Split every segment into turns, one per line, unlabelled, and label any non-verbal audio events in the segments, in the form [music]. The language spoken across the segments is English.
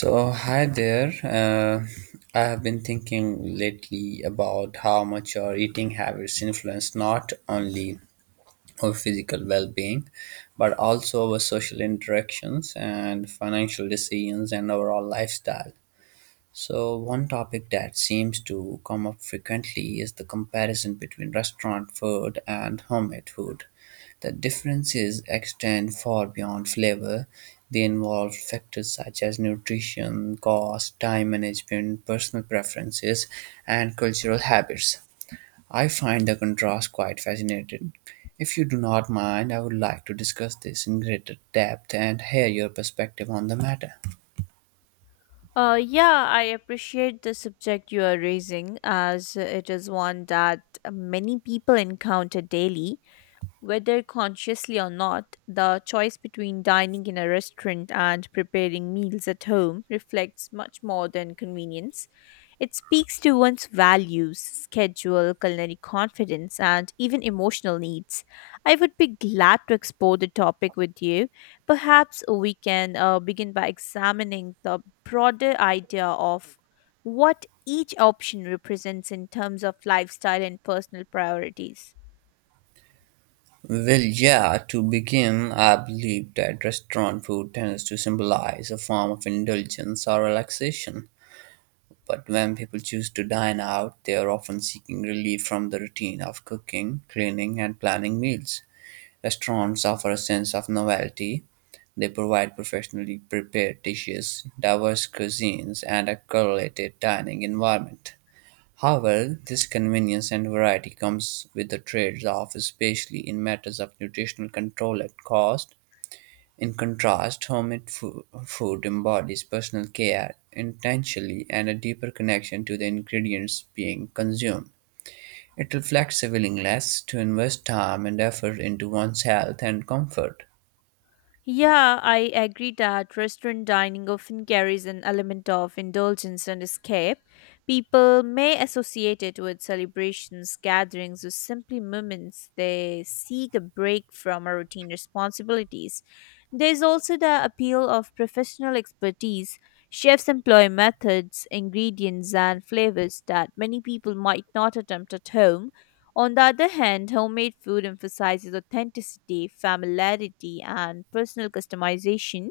So, hi there. I have been thinking lately about how much our eating habits influence not only our physical well being, but also our social interactions and financial decisions and overall lifestyle. So, one topic that seems to come up frequently is the comparison between restaurant food and homemade food. The differences extend far beyond flavor. They involve factors such as nutrition, cost, time management, personal preferences, and cultural habits. I find the contrast quite fascinating. If you do not mind, I would like to discuss this in greater depth and hear your perspective on the matter.
Yeah, I appreciate the subject you are raising as it is one that many people encounter daily, whether consciously or not. The choice between dining in a restaurant and preparing meals at home reflects much more than convenience. It speaks to one's values, schedule, culinary confidence, and even emotional needs. I would be glad to explore the topic with you. Perhaps we can begin by examining the broader idea of what each option represents in terms of lifestyle and personal priorities.
Well, yeah, to begin, I believe that restaurant food tends to symbolize a form of indulgence or relaxation. But when people choose to dine out, they are often seeking relief from the routine of cooking, cleaning, and planning meals. Restaurants offer a sense of novelty. They provide professionally prepared dishes, diverse cuisines, and a curated dining environment. However, this convenience and variety comes with the trade-off, especially in matters of nutritional control and cost. In contrast, food embodies personal care, intentionally, and a deeper connection to the ingredients being consumed. It reflects a willingness to invest time and effort into one's health and comfort.
Yeah, I agree that restaurant dining often carries an element of indulgence and escape. People may associate it with celebrations, gatherings, or simply moments they seek a break from our routine responsibilities. There's also the appeal of professional expertise. Chefs employ methods, ingredients, and flavors that many people might not attempt at home. On the other hand, homemade food emphasizes authenticity, familiarity, and personal customization.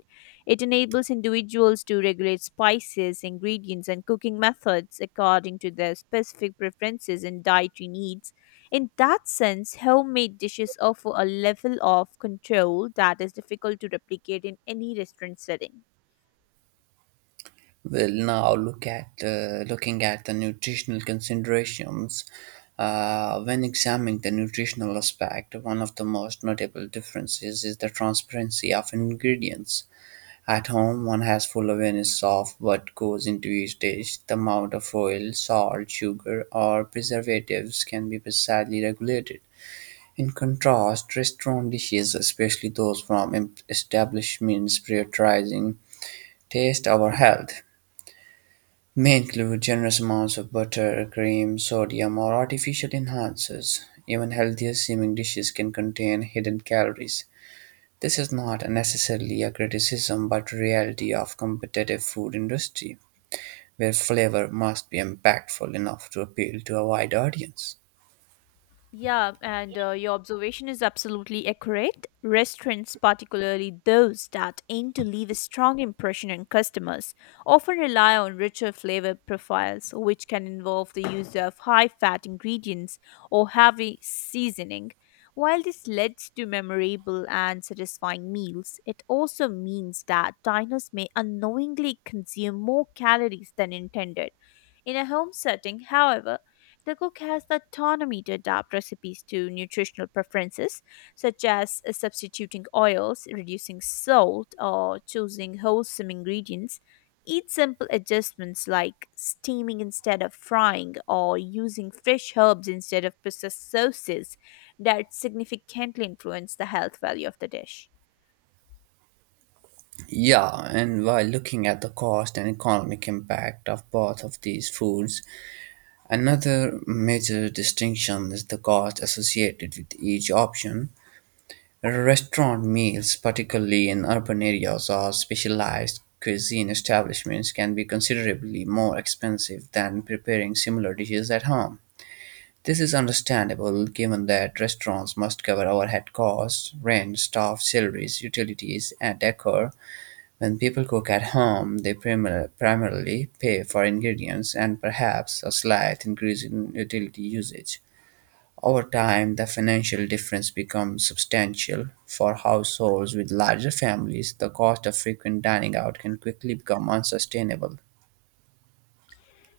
It enables individuals to regulate spices, ingredients, and cooking methods according to their specific preferences and dietary needs. In that sense, homemade dishes offer a level of control that is difficult to replicate in any restaurant setting.
Well, now look at looking at the nutritional considerations. When examining the nutritional aspect, one of the most notable differences is the transparency of ingredients. At home, one has full awareness of what goes into each dish. The amount of oil, salt, sugar, or preservatives can be precisely regulated. In contrast, restaurant dishes, especially those from establishments prioritizing taste over health, may include generous amounts of butter, cream, sodium, or artificial enhancers. Even healthier seeming dishes can contain hidden calories. This is not necessarily a criticism but a reality of competitive food industry where flavor must be impactful enough to appeal to a wide audience.
Yeah, and your observation is absolutely accurate. Restaurants, particularly those that aim to leave a strong impression on customers, often rely on richer flavor profiles, which can involve the use of high fat ingredients or heavy seasoning. While this leads to memorable and satisfying meals, it also means that diners may unknowingly consume more calories than intended. In a home setting, however, the cook has the autonomy to adapt recipes to nutritional preferences, such as substituting oils, reducing salt, or choosing wholesome ingredients. Each simple adjustments like steaming instead of frying or using fresh herbs instead of processed sauces that significantly influence the health value of the dish.
Yeah, and while looking at the cost and economic impact of both of these foods, another major distinction is the cost associated with each option. Restaurant meals, particularly in urban areas or specialized cuisine establishments, can be considerably more expensive than preparing similar dishes at home. This is understandable given that restaurants must cover overhead costs, rent, staff, salaries, utilities, and decor. When people cook at home, primarily pay for ingredients and perhaps a slight increase in utility usage. Over time, the financial difference becomes substantial. For households with larger families, the cost of frequent dining out can quickly become unsustainable.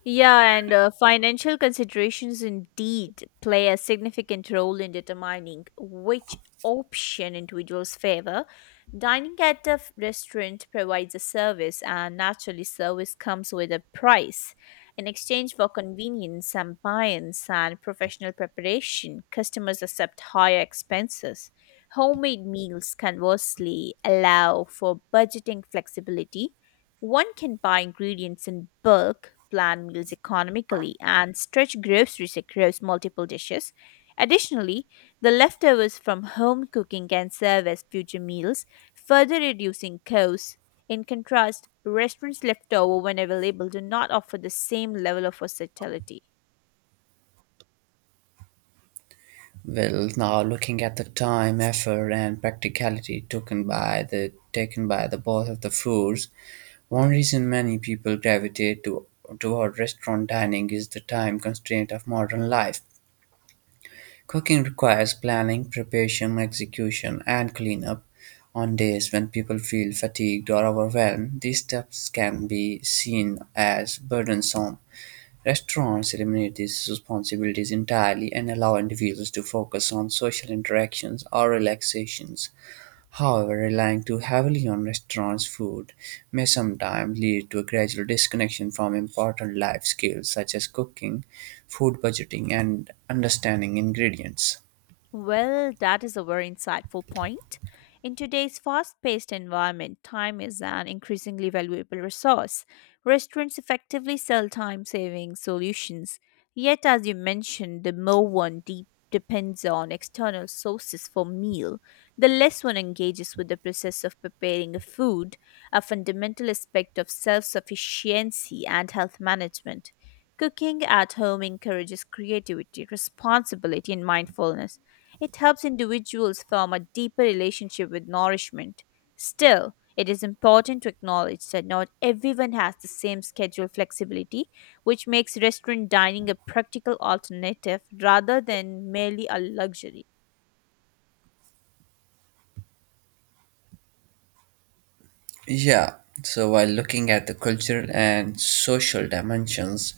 Yeah, and financial considerations indeed play a significant role in determining which option individuals favor. Dining at a restaurant provides a service, and naturally, service comes with a price. In exchange for convenience, ambience, and professional preparation, customers accept higher expenses. Homemade meals, conversely, allow for budgeting flexibility. One can buy ingredients in bulk, plan meals economically, and stretch groceries across multiple dishes. Additionally, the leftovers from home cooking can serve as future meals, further reducing costs. In contrast, restaurants left over when available do not offer the same level of versatility.
Well, now looking at the time, effort, and practicality taken by the both of the foods, one reason many people gravitate to toward restaurant dining is the time constraint of modern life. Cooking requires planning, preparation, execution, and cleanup. On days when people feel fatigued or overwhelmed, these steps can be seen as burdensome. Restaurants eliminate these responsibilities entirely and allow individuals to focus on social interactions or relaxations. However, relying too heavily on restaurants' food may sometimes lead to a gradual disconnection from important life skills such as cooking, food budgeting, and understanding ingredients.
Well, that is a very insightful point. In today's fast paced environment, time is an increasingly valuable resource. Restaurants effectively sell time saving solutions. Yet, as you mentioned, the more one depends on external sources for meal, the less one engages with the process of preparing a food, a fundamental aspect of self sufficiency and health management. Cooking at home encourages creativity, responsibility, and mindfulness. It helps individuals form a deeper relationship with nourishment. Still, it is important to acknowledge that not everyone has the same schedule flexibility, which makes restaurant dining a practical alternative rather than merely a luxury.
Yeah, so while looking at the cultural and social dimensions,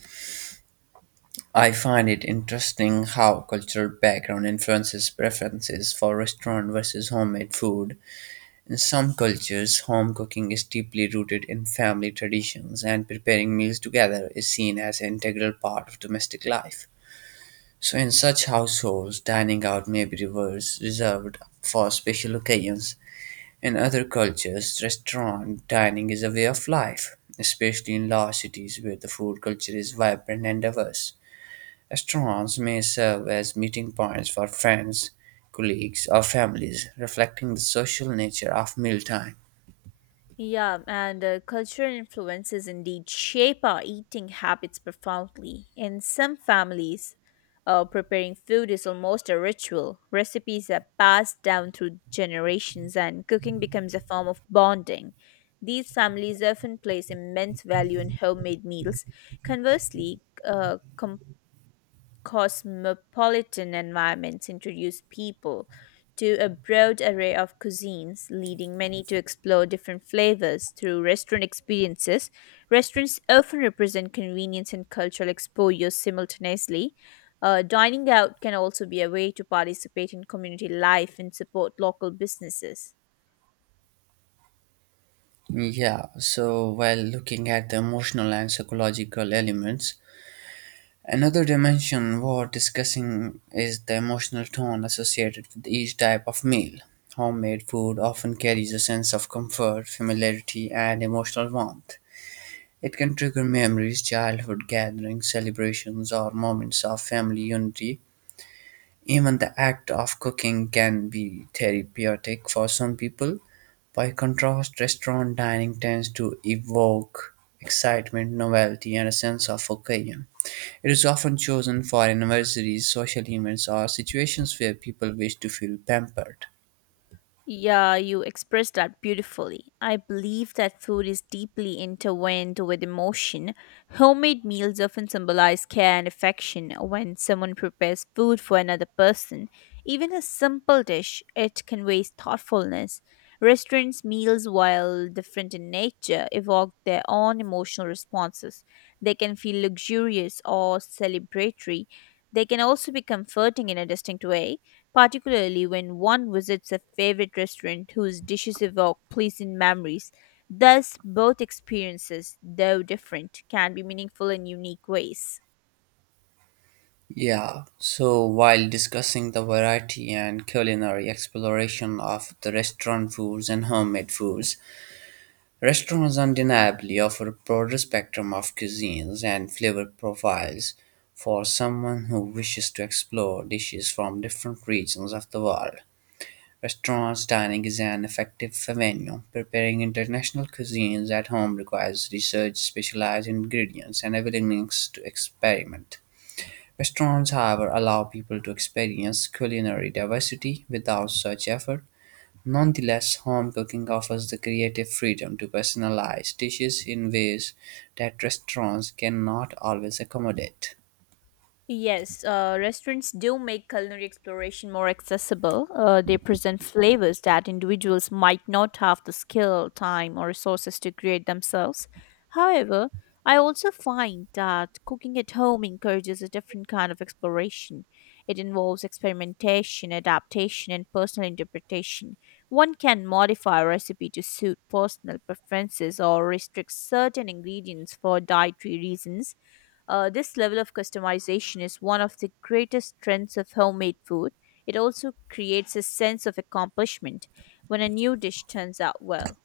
I find it interesting how cultural background influences preferences for restaurant versus homemade food. In some cultures, home cooking is deeply rooted in family traditions, and preparing meals together is seen as an integral part of domestic life. So, in such households, dining out may be reversed, reserved for special occasions, in other cultures, restaurant dining is a way of life, especially in large cities where the food culture is vibrant and diverse. Restaurants may serve as meeting points for friends, colleagues, or families, reflecting the social nature of mealtime.
Yeah, and cultural influences indeed shape our eating habits profoundly. In some families, preparing food is almost a ritual. Recipes are passed down through generations, and cooking becomes a form of bonding. These families often place immense value in homemade meals. Conversely, cosmopolitan environments introduce people to a broad array of cuisines, leading many to explore different flavors through restaurant experiences. Restaurants often represent convenience and cultural exposure simultaneously. Dining out can also be a way to participate in community life and support local businesses.
Yeah, so while looking at the emotional and psychological elements, another dimension worth discussing is the emotional tone associated with each type of meal. Homemade food often carries a sense of comfort, familiarity, and emotional warmth. It can trigger memories, childhood gatherings, celebrations, or moments of family unity. Even the act of cooking can be therapeutic for some people. By contrast, restaurant dining tends to evoke excitement, novelty, and a sense of occasion. It is often chosen for anniversaries, social events, or situations where people wish to feel pampered.
Yeah, you expressed that beautifully. I believe that food is deeply intertwined with emotion. Homemade meals often symbolize care and affection. When someone prepares food for another person, even a simple dish, it conveys thoughtfulness. Restaurants' meals, while different in nature, evoke their own emotional responses. They can feel luxurious or celebratory. They can also be comforting in a distinct way, particularly when one visits a favorite restaurant whose dishes evoke pleasant memories. Thus, both experiences, though different, can be meaningful in unique ways.
Yeah, so while discussing the variety and culinary exploration of the restaurant foods and homemade foods, restaurants undeniably offer a broader spectrum of cuisines and flavor profiles for someone who wishes to explore dishes from different regions of the world. Restaurants dining is an effective venue. Preparing international cuisines at home requires research, specialized ingredients, and a willingness to experiment. Restaurants, however, allow people to experience culinary diversity without such effort. Nonetheless, home cooking offers the creative freedom to personalize dishes in ways that restaurants cannot always accommodate.
Yes, restaurants do make culinary exploration more accessible. They present flavors that individuals might not have the skill, time, or resources to create themselves. However, I also find that cooking at home encourages a different kind of exploration. It involves experimentation, adaptation, and personal interpretation. One can modify a recipe to suit personal preferences or restrict certain ingredients for dietary reasons. This level of customization is one of the greatest strengths of homemade food. It also creates a sense of accomplishment when a new dish turns out well.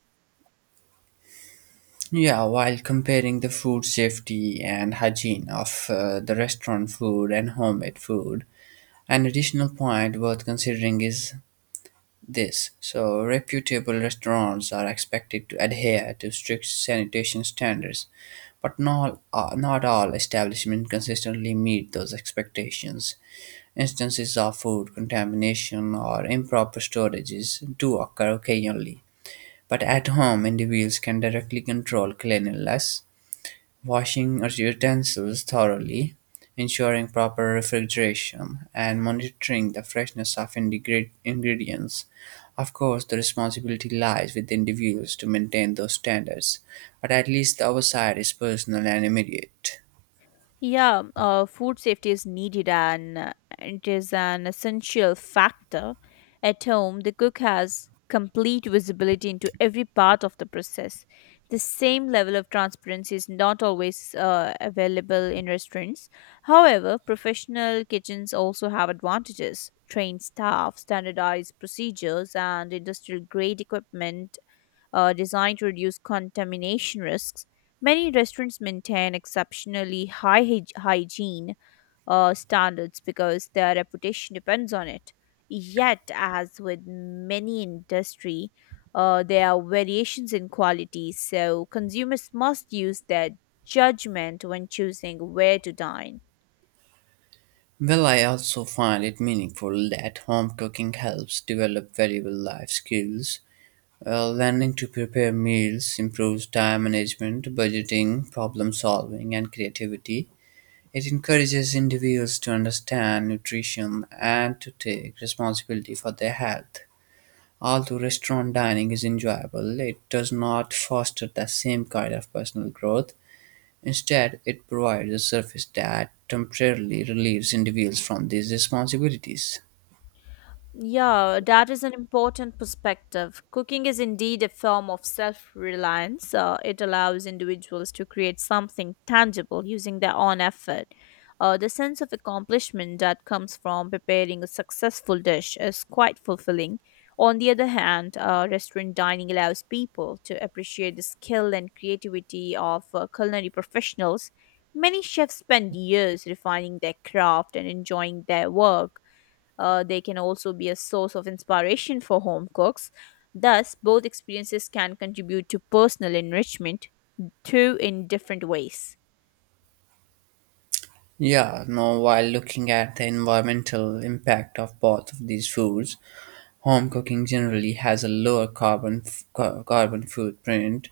Yeah, while comparing the food safety and hygiene of the restaurant food and homemade food, an additional point worth considering is this. So, reputable restaurants are expected to adhere to strict sanitation standards, but not, not all establishments consistently meet those expectations. Instances of food contamination or improper storages do occur occasionally, but at home, individuals can directly control cleanliness. Washing utensils thoroughly, ensuring proper refrigeration, and monitoring the freshness of ingredients. Of course, the responsibility lies with individuals to maintain those standards, but at least the oversight is personal and immediate.
Yeah, food safety is needed and it is an essential factor. At home, the cook has complete visibility into every part of the process. The same level of transparency is not always available in restaurants. However, professional kitchens also have advantages. Trained staff, standardized procedures, and industrial grade equipment designed to reduce contamination risks. Many restaurants maintain exceptionally high hygiene standards because their reputation depends on it. Yet, as with many industry, there are variations in quality, so consumers must use their judgment when choosing where to dine.
Well, I also find it meaningful that home cooking helps develop valuable life skills. Well, learning to prepare meals improves time management, budgeting, problem solving, and creativity. It encourages individuals to understand nutrition and to take responsibility for their health. Although restaurant dining is enjoyable, it does not foster the same kind of personal growth. Instead, it provides a surface that temporarily relieves individuals from these responsibilities.
Yeah, that is an important perspective. Cooking is indeed a form of self reliance. It allows individuals to create something tangible using their own effort. The sense of accomplishment that comes from preparing a successful dish is quite fulfilling. On the other hand, restaurant dining allows people to appreciate the skill and creativity of culinary professionals. Many chefs spend years refining their craft and enjoying their work. They can also be a source of inspiration for home cooks. Thus, both experiences can contribute to personal enrichment, too, in different ways.
Yeah, no, while looking at the environmental impact of both of these foods, home cooking generally has a lower carbon footprint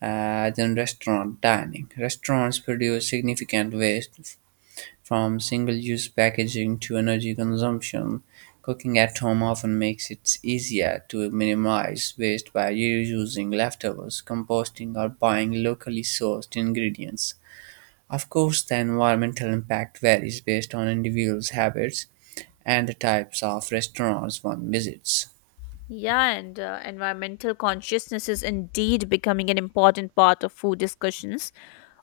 than restaurant dining. Restaurants produce significant from single-use packaging to energy consumption. Cooking at home often makes it easier to minimize waste by reusing leftovers, composting, or buying locally sourced ingredients. Of course, the environmental impact varies based on individuals' habits and the types of restaurants one visits.
Yeah, and environmental consciousness is indeed becoming an important part of food discussions.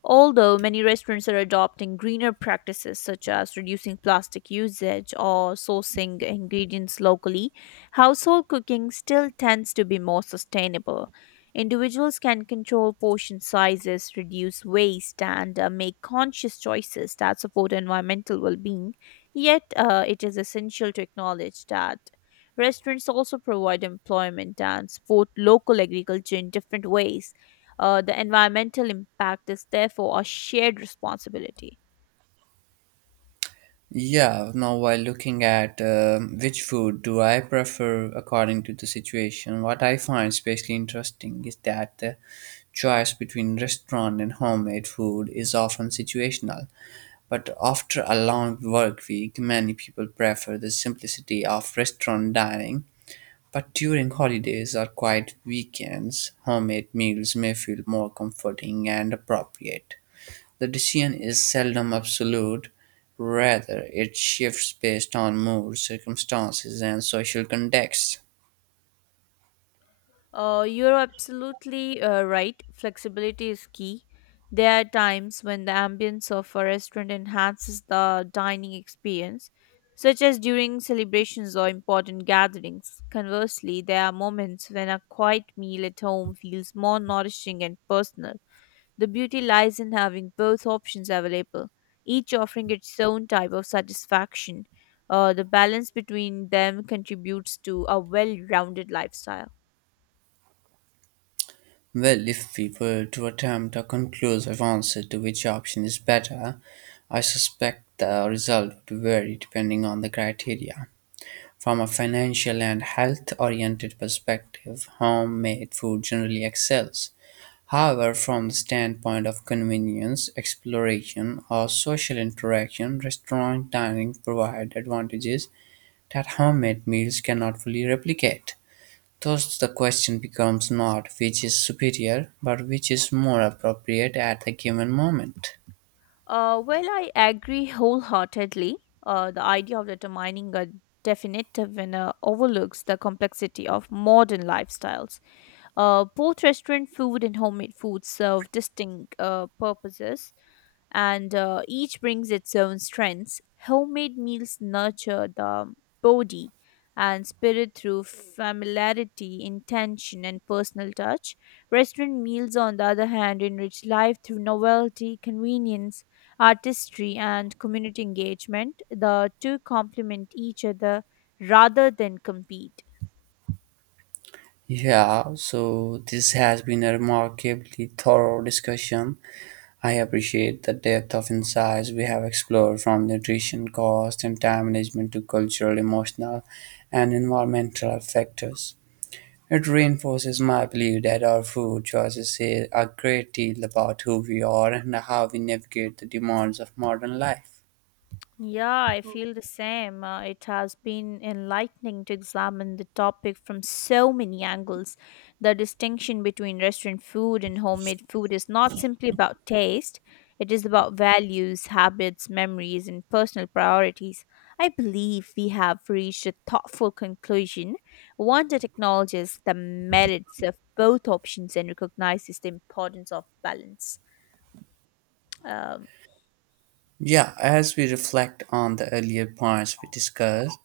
Although many restaurants are adopting greener practices such as reducing plastic usage or sourcing ingredients locally, household cooking still tends to be more sustainable. Individuals can control portion sizes, reduce waste, and make conscious choices that support environmental well being. Yet, it is essential to acknowledge that restaurants also provide employment and support local agriculture in different ways. The environmental impact is therefore a shared responsibility.
Yeah, now while looking at which food do I prefer according to the situation, what I find especially interesting is that the choice between restaurant and homemade food is often situational. But after a long work week, many people prefer the simplicity of restaurant dining. But during holidays or quiet weekends, homemade meals may feel more comforting and appropriate. The decision is seldom absolute, rather, it shifts based on mood, circumstances, and social context.
You're absolutely right. Flexibility is key. There are times when the ambience of a restaurant enhances the dining experience, such as during celebrations or important gatherings. Conversely, there are moments when a quiet meal at home feels more nourishing and personal. The beauty lies in having both options available, each offering its own type of satisfaction. The balance between them contributes to a well rounded lifestyle.
Well, if we were to attempt a conclusive answer to which option is better, I suspect the result would vary depending on the criteria. From a financial and health oriented perspective, homemade food generally excels. However, from the standpoint of convenience, exploration, or social interaction, restaurant dining provide advantages that homemade meals cannot fully replicate. Thus, the question becomes not which is superior, but which is more appropriate at a given moment.
Well, I agree wholeheartedly. The idea of determining a definitive winner overlooks the complexity of modern lifestyles. Both restaurant food and homemade food serve distinct purposes, and each brings its own strengths. Homemade meals nurture the body and spirit through familiarity, intention, and personal touch. Restaurant meals, on the other hand, enrich life through novelty, convenience, artistry, and community engagement. The two complement each other rather than compete.
Yeah, so this has been a remarkably thorough discussion. I appreciate the depth of insights we have explored from nutrition cost and time management to cultural, emotional, and environmental factors. It reinforces my belief that our food choices say a great deal about who we are and how we navigate the demands of modern life.
Yeah, I feel the same. It has been enlightening to examine the topic from so many angles. The distinction between restaurant food and homemade food is not simply about taste, it is about values, habits, memories, and personal priorities. I believe we have reached a thoughtful conclusion, one that acknowledges the merits of both options and recognizes the importance of balance. Um,
Yeah, as we reflect on the earlier points we discussed,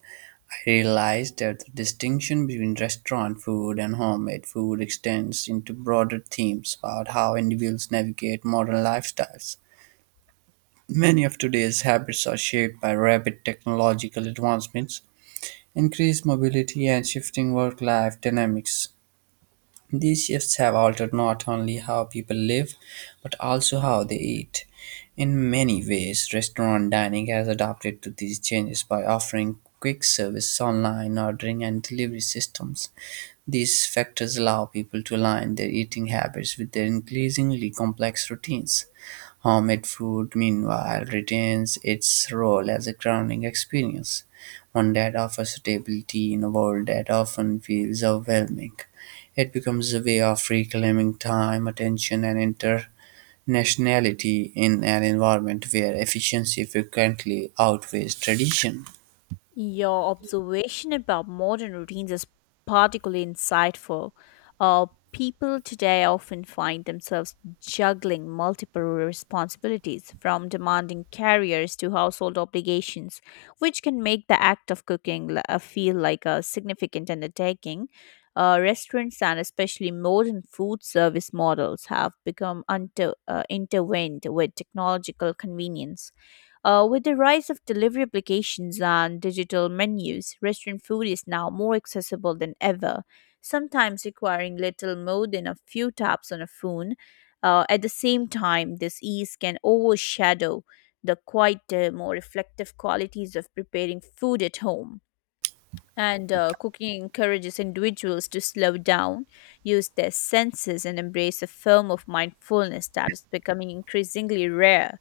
I realized that the distinction between restaurant food and homemade food extends into broader themes about how individuals navigate modern lifestyles. Many of today's habits are shaped by rapid technological advancements, increased mobility, and shifting work life dynamics. These shifts have altered not only how people live, but also how they eat. In many ways, restaurant dining has adapted to these changes by offering quick service, online ordering, and delivery systems. These factors allow people to align their eating habits with their increasingly complex routines. Homemade food, meanwhile, retains its role as a grounding experience, one that offers stability in a world that often feels overwhelming. It becomes a way of reclaiming time, attention, and internationality in an environment where efficiency frequently outweighs tradition.
Your observation about modern routines is particularly insightful. Uh, People today often find themselves juggling multiple responsibilities, from demanding careers to household obligations, which can make the act of cooking feel like a significant undertaking. Restaurants and especially modern food service models have become intertwined with technological convenience. With the rise of delivery applications and digital menus, restaurant food is now more accessible than ever, sometimes requiring little more than a few taps on a phone. At the same time, this ease can overshadow the quieter, more reflective qualities of preparing food at home. And cooking encourages individuals to slow down, use their senses, and embrace a form of mindfulness that is becoming increasingly rare.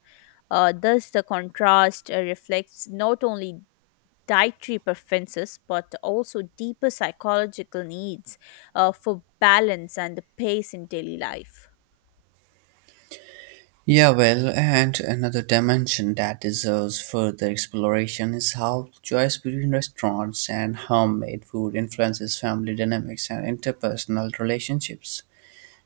Thus, the contrast reflects not only dietary preferences but also deeper psychological needs for balance and the pace in daily life.
Yeah, well, and another dimension that deserves further exploration is how choice between restaurants and homemade food influences family dynamics and interpersonal relationships.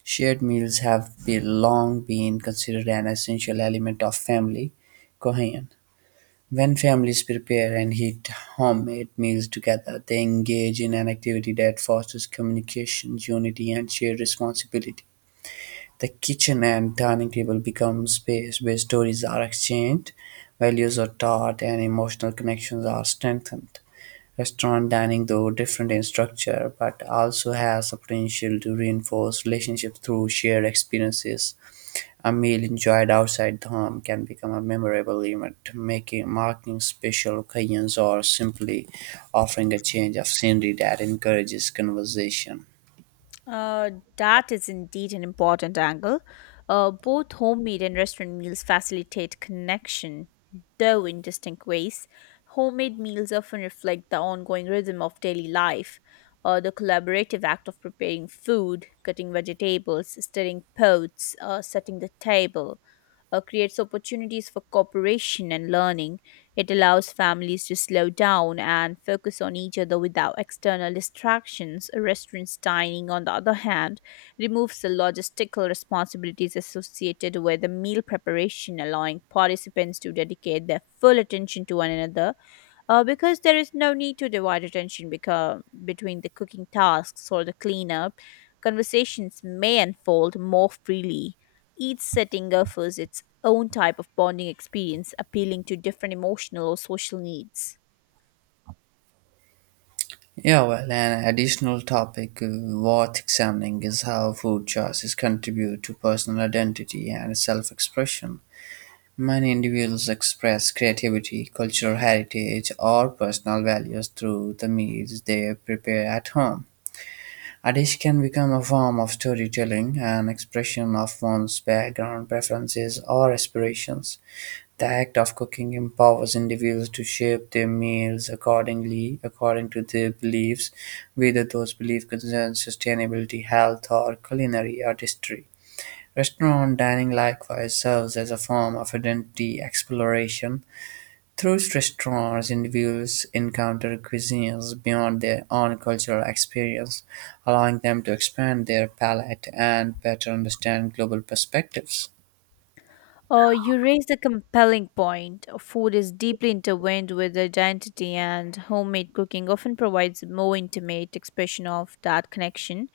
Shared meals have be long been considered an essential element of family cohesion. When families prepare and eat homemade meals together, they engage in an activity that fosters communication, unity, and shared responsibility. The kitchen and dining table become space where stories are exchanged, values are taught, and emotional connections are strengthened. Restaurant dining, though different in structure, but also has the potential to reinforce relationships through shared experiences. A meal enjoyed outside the home can become a memorable event, making marking special occasions or simply offering a change of scenery that encourages conversation.
Uh, that is indeed an important angle. Both homemade and restaurant meals facilitate connection, though in distinct ways. Homemade meals often reflect the ongoing rhythm of daily life, the collaborative act of preparing food, cutting vegetables, stirring pots, setting the table, creates opportunities for cooperation and learning. It allows families to slow down and focus on each other without external distractions. Restaurants dining, on the other hand, removes the logistical responsibilities associated with the meal preparation, allowing participants to dedicate their full attention to one another. Because there is no need to divide attention between the cooking tasks or the cleanup, conversations may unfold more freely. Each setting offers its own type of bonding experience, appealing to different emotional or social needs.
Yeah, well, an additional topic worth examining is how food choices contribute to personal identity and self expression. Many individuals express creativity, cultural heritage, or personal values through the meals they prepare at home. A dish can become a form of storytelling, an expression of one's background, preferences, or aspirations. The act of cooking empowers individuals to shape their meals accordingly according to their beliefs, whether those beliefs concern sustainability, health, or culinary artistry. Restaurant dining likewise serves as a form of identity exploration. Through restaurants, individuals encounter cuisines beyond their own cultural experience, allowing them to expand their palate and better understand global perspectives.
You raised a compelling point. Food is deeply intertwined with identity, and homemade cooking often provides a more intimate expression of that connection.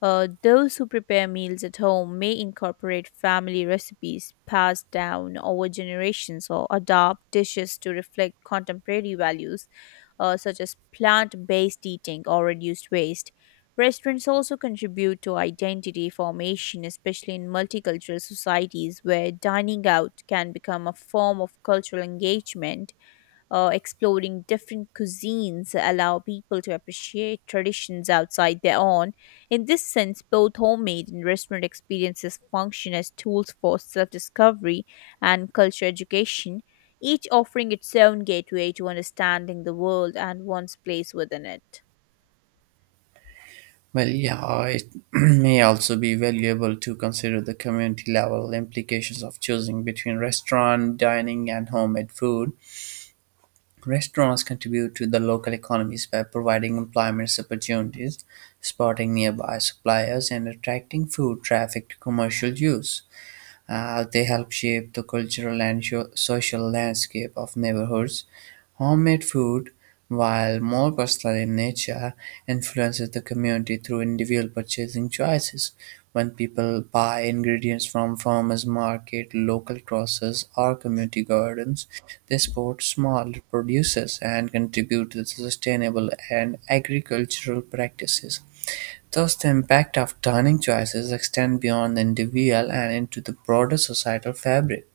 Those who prepare meals at home may incorporate family recipes passed down over generations or adopt dishes to reflect contemporary values, such as plant based eating or reduced waste. Restaurants also contribute to identity formation, especially in multicultural societies where dining out can become a form of cultural engagement. Exploring different cuisines allow people to appreciate traditions outside their own. In this sense, both homemade and restaurant experiences function as tools for self-discovery and cultural education, each offering its own gateway to understanding the world and one's place within it.
Well, yeah, it [clears throat] may also be valuable to consider the community level implications of choosing between restaurant dining and homemade food. Restaurants contribute to the local economies by providing employment opportunities, supporting nearby suppliers, and attracting food traffic to commercial use. They help shape the cultural and social landscape of neighborhoods. Homemade food, while more personal in nature, influences the community through individual purchasing choices. When people buy ingredients from farmers market, local grocers, or community gardens, they support small producers and contribute to the sustainable and agricultural practices. Thus, the impact of dining choices extend beyond the individual and into the broader societal fabric.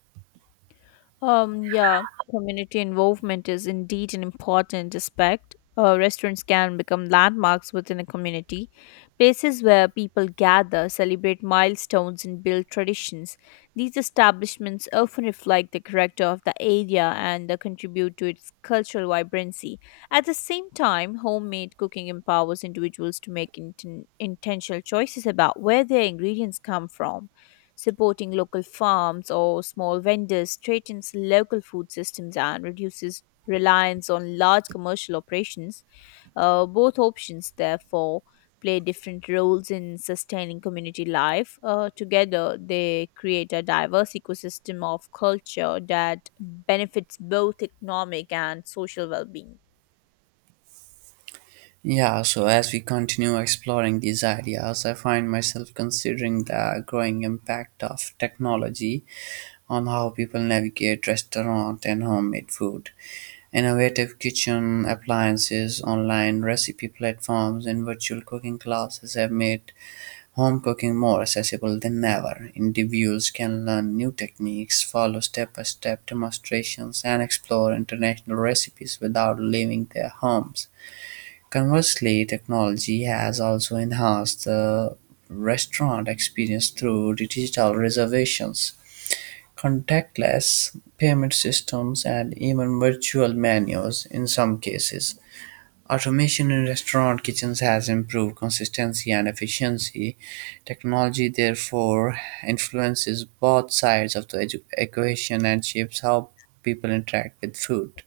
Yeah, community involvement is indeed an important aspect. Restaurants can become landmarks within a community, places where people gather, celebrate milestones, and build traditions. These establishments often reflect the character of the area and contribute to its cultural vibrancy. At the same time, homemade cooking empowers individuals to make intentional choices about where their ingredients come from. Supporting local farms or small vendors strengthens local food systems and reduces reliance on large commercial operations. Both options, therefore, play different roles in sustaining community life. Together, they create a diverse ecosystem of culture that benefits both economic and social well being.
Yeah, so as we continue exploring these ideas, I find myself considering the growing impact of technology on how people navigate restaurant and homemade food. Innovative kitchen appliances, online recipe platforms, and virtual cooking classes have made home cooking more accessible than ever, individuals can learn new techniques, follow step-by-step demonstrations, and explore international recipes without leaving their homes. Conversely, technology has also enhanced the restaurant experience through digital reservations, contactless payment systems, and even virtual menus in some cases. Automation in restaurant kitchens has improved consistency and efficiency. Technology therefore influences both sides of the equation and shapes how people interact with food.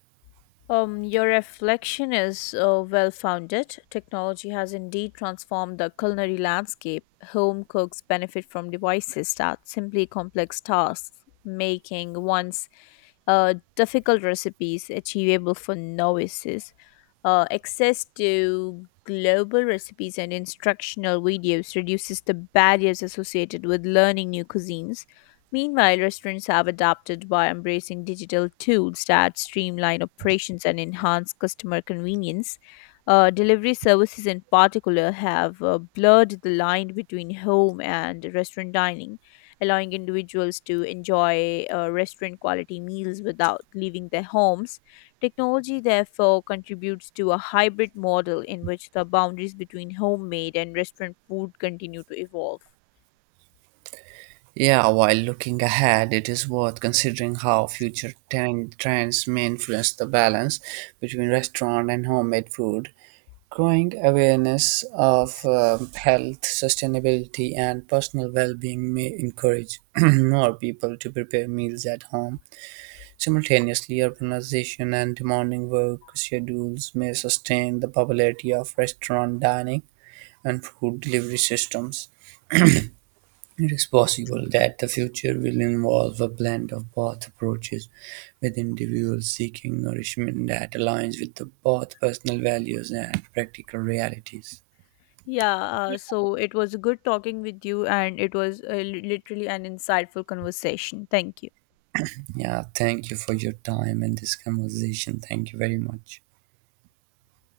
Your reflection is well founded. Technology has indeed transformed the culinary landscape. Home cooks benefit from devices that simply complex tasks, making once difficult recipes achievable for novices. Access to global recipes and instructional videos reduces the barriers associated with learning new cuisines. Meanwhile, restaurants have adapted by embracing digital tools that streamline operations and enhance customer convenience. Delivery services, in particular, have blurred the line between home and restaurant dining, allowing individuals to enjoy restaurant quality meals without leaving their homes. Technology, therefore, contributes to a hybrid model in which the boundaries between homemade and restaurant food continue to evolve.
Yeah, while looking ahead, it is worth considering how future trends may influence the balance between restaurant and homemade food. Growing awareness of health, sustainability, and personal well being may encourage [clears throat] more people to prepare meals at home. Simultaneously, urbanization and demanding work schedules may sustain the popularity of restaurant dining and food delivery systems. It is possible that the future will involve a blend of both approaches, with individuals seeking nourishment that aligns with the both personal values and practical realities.
Yeah, so it was good talking with you, and it was literally an insightful conversation. Thank you.
Yeah, thank you for your time and this conversation. Thank you very much.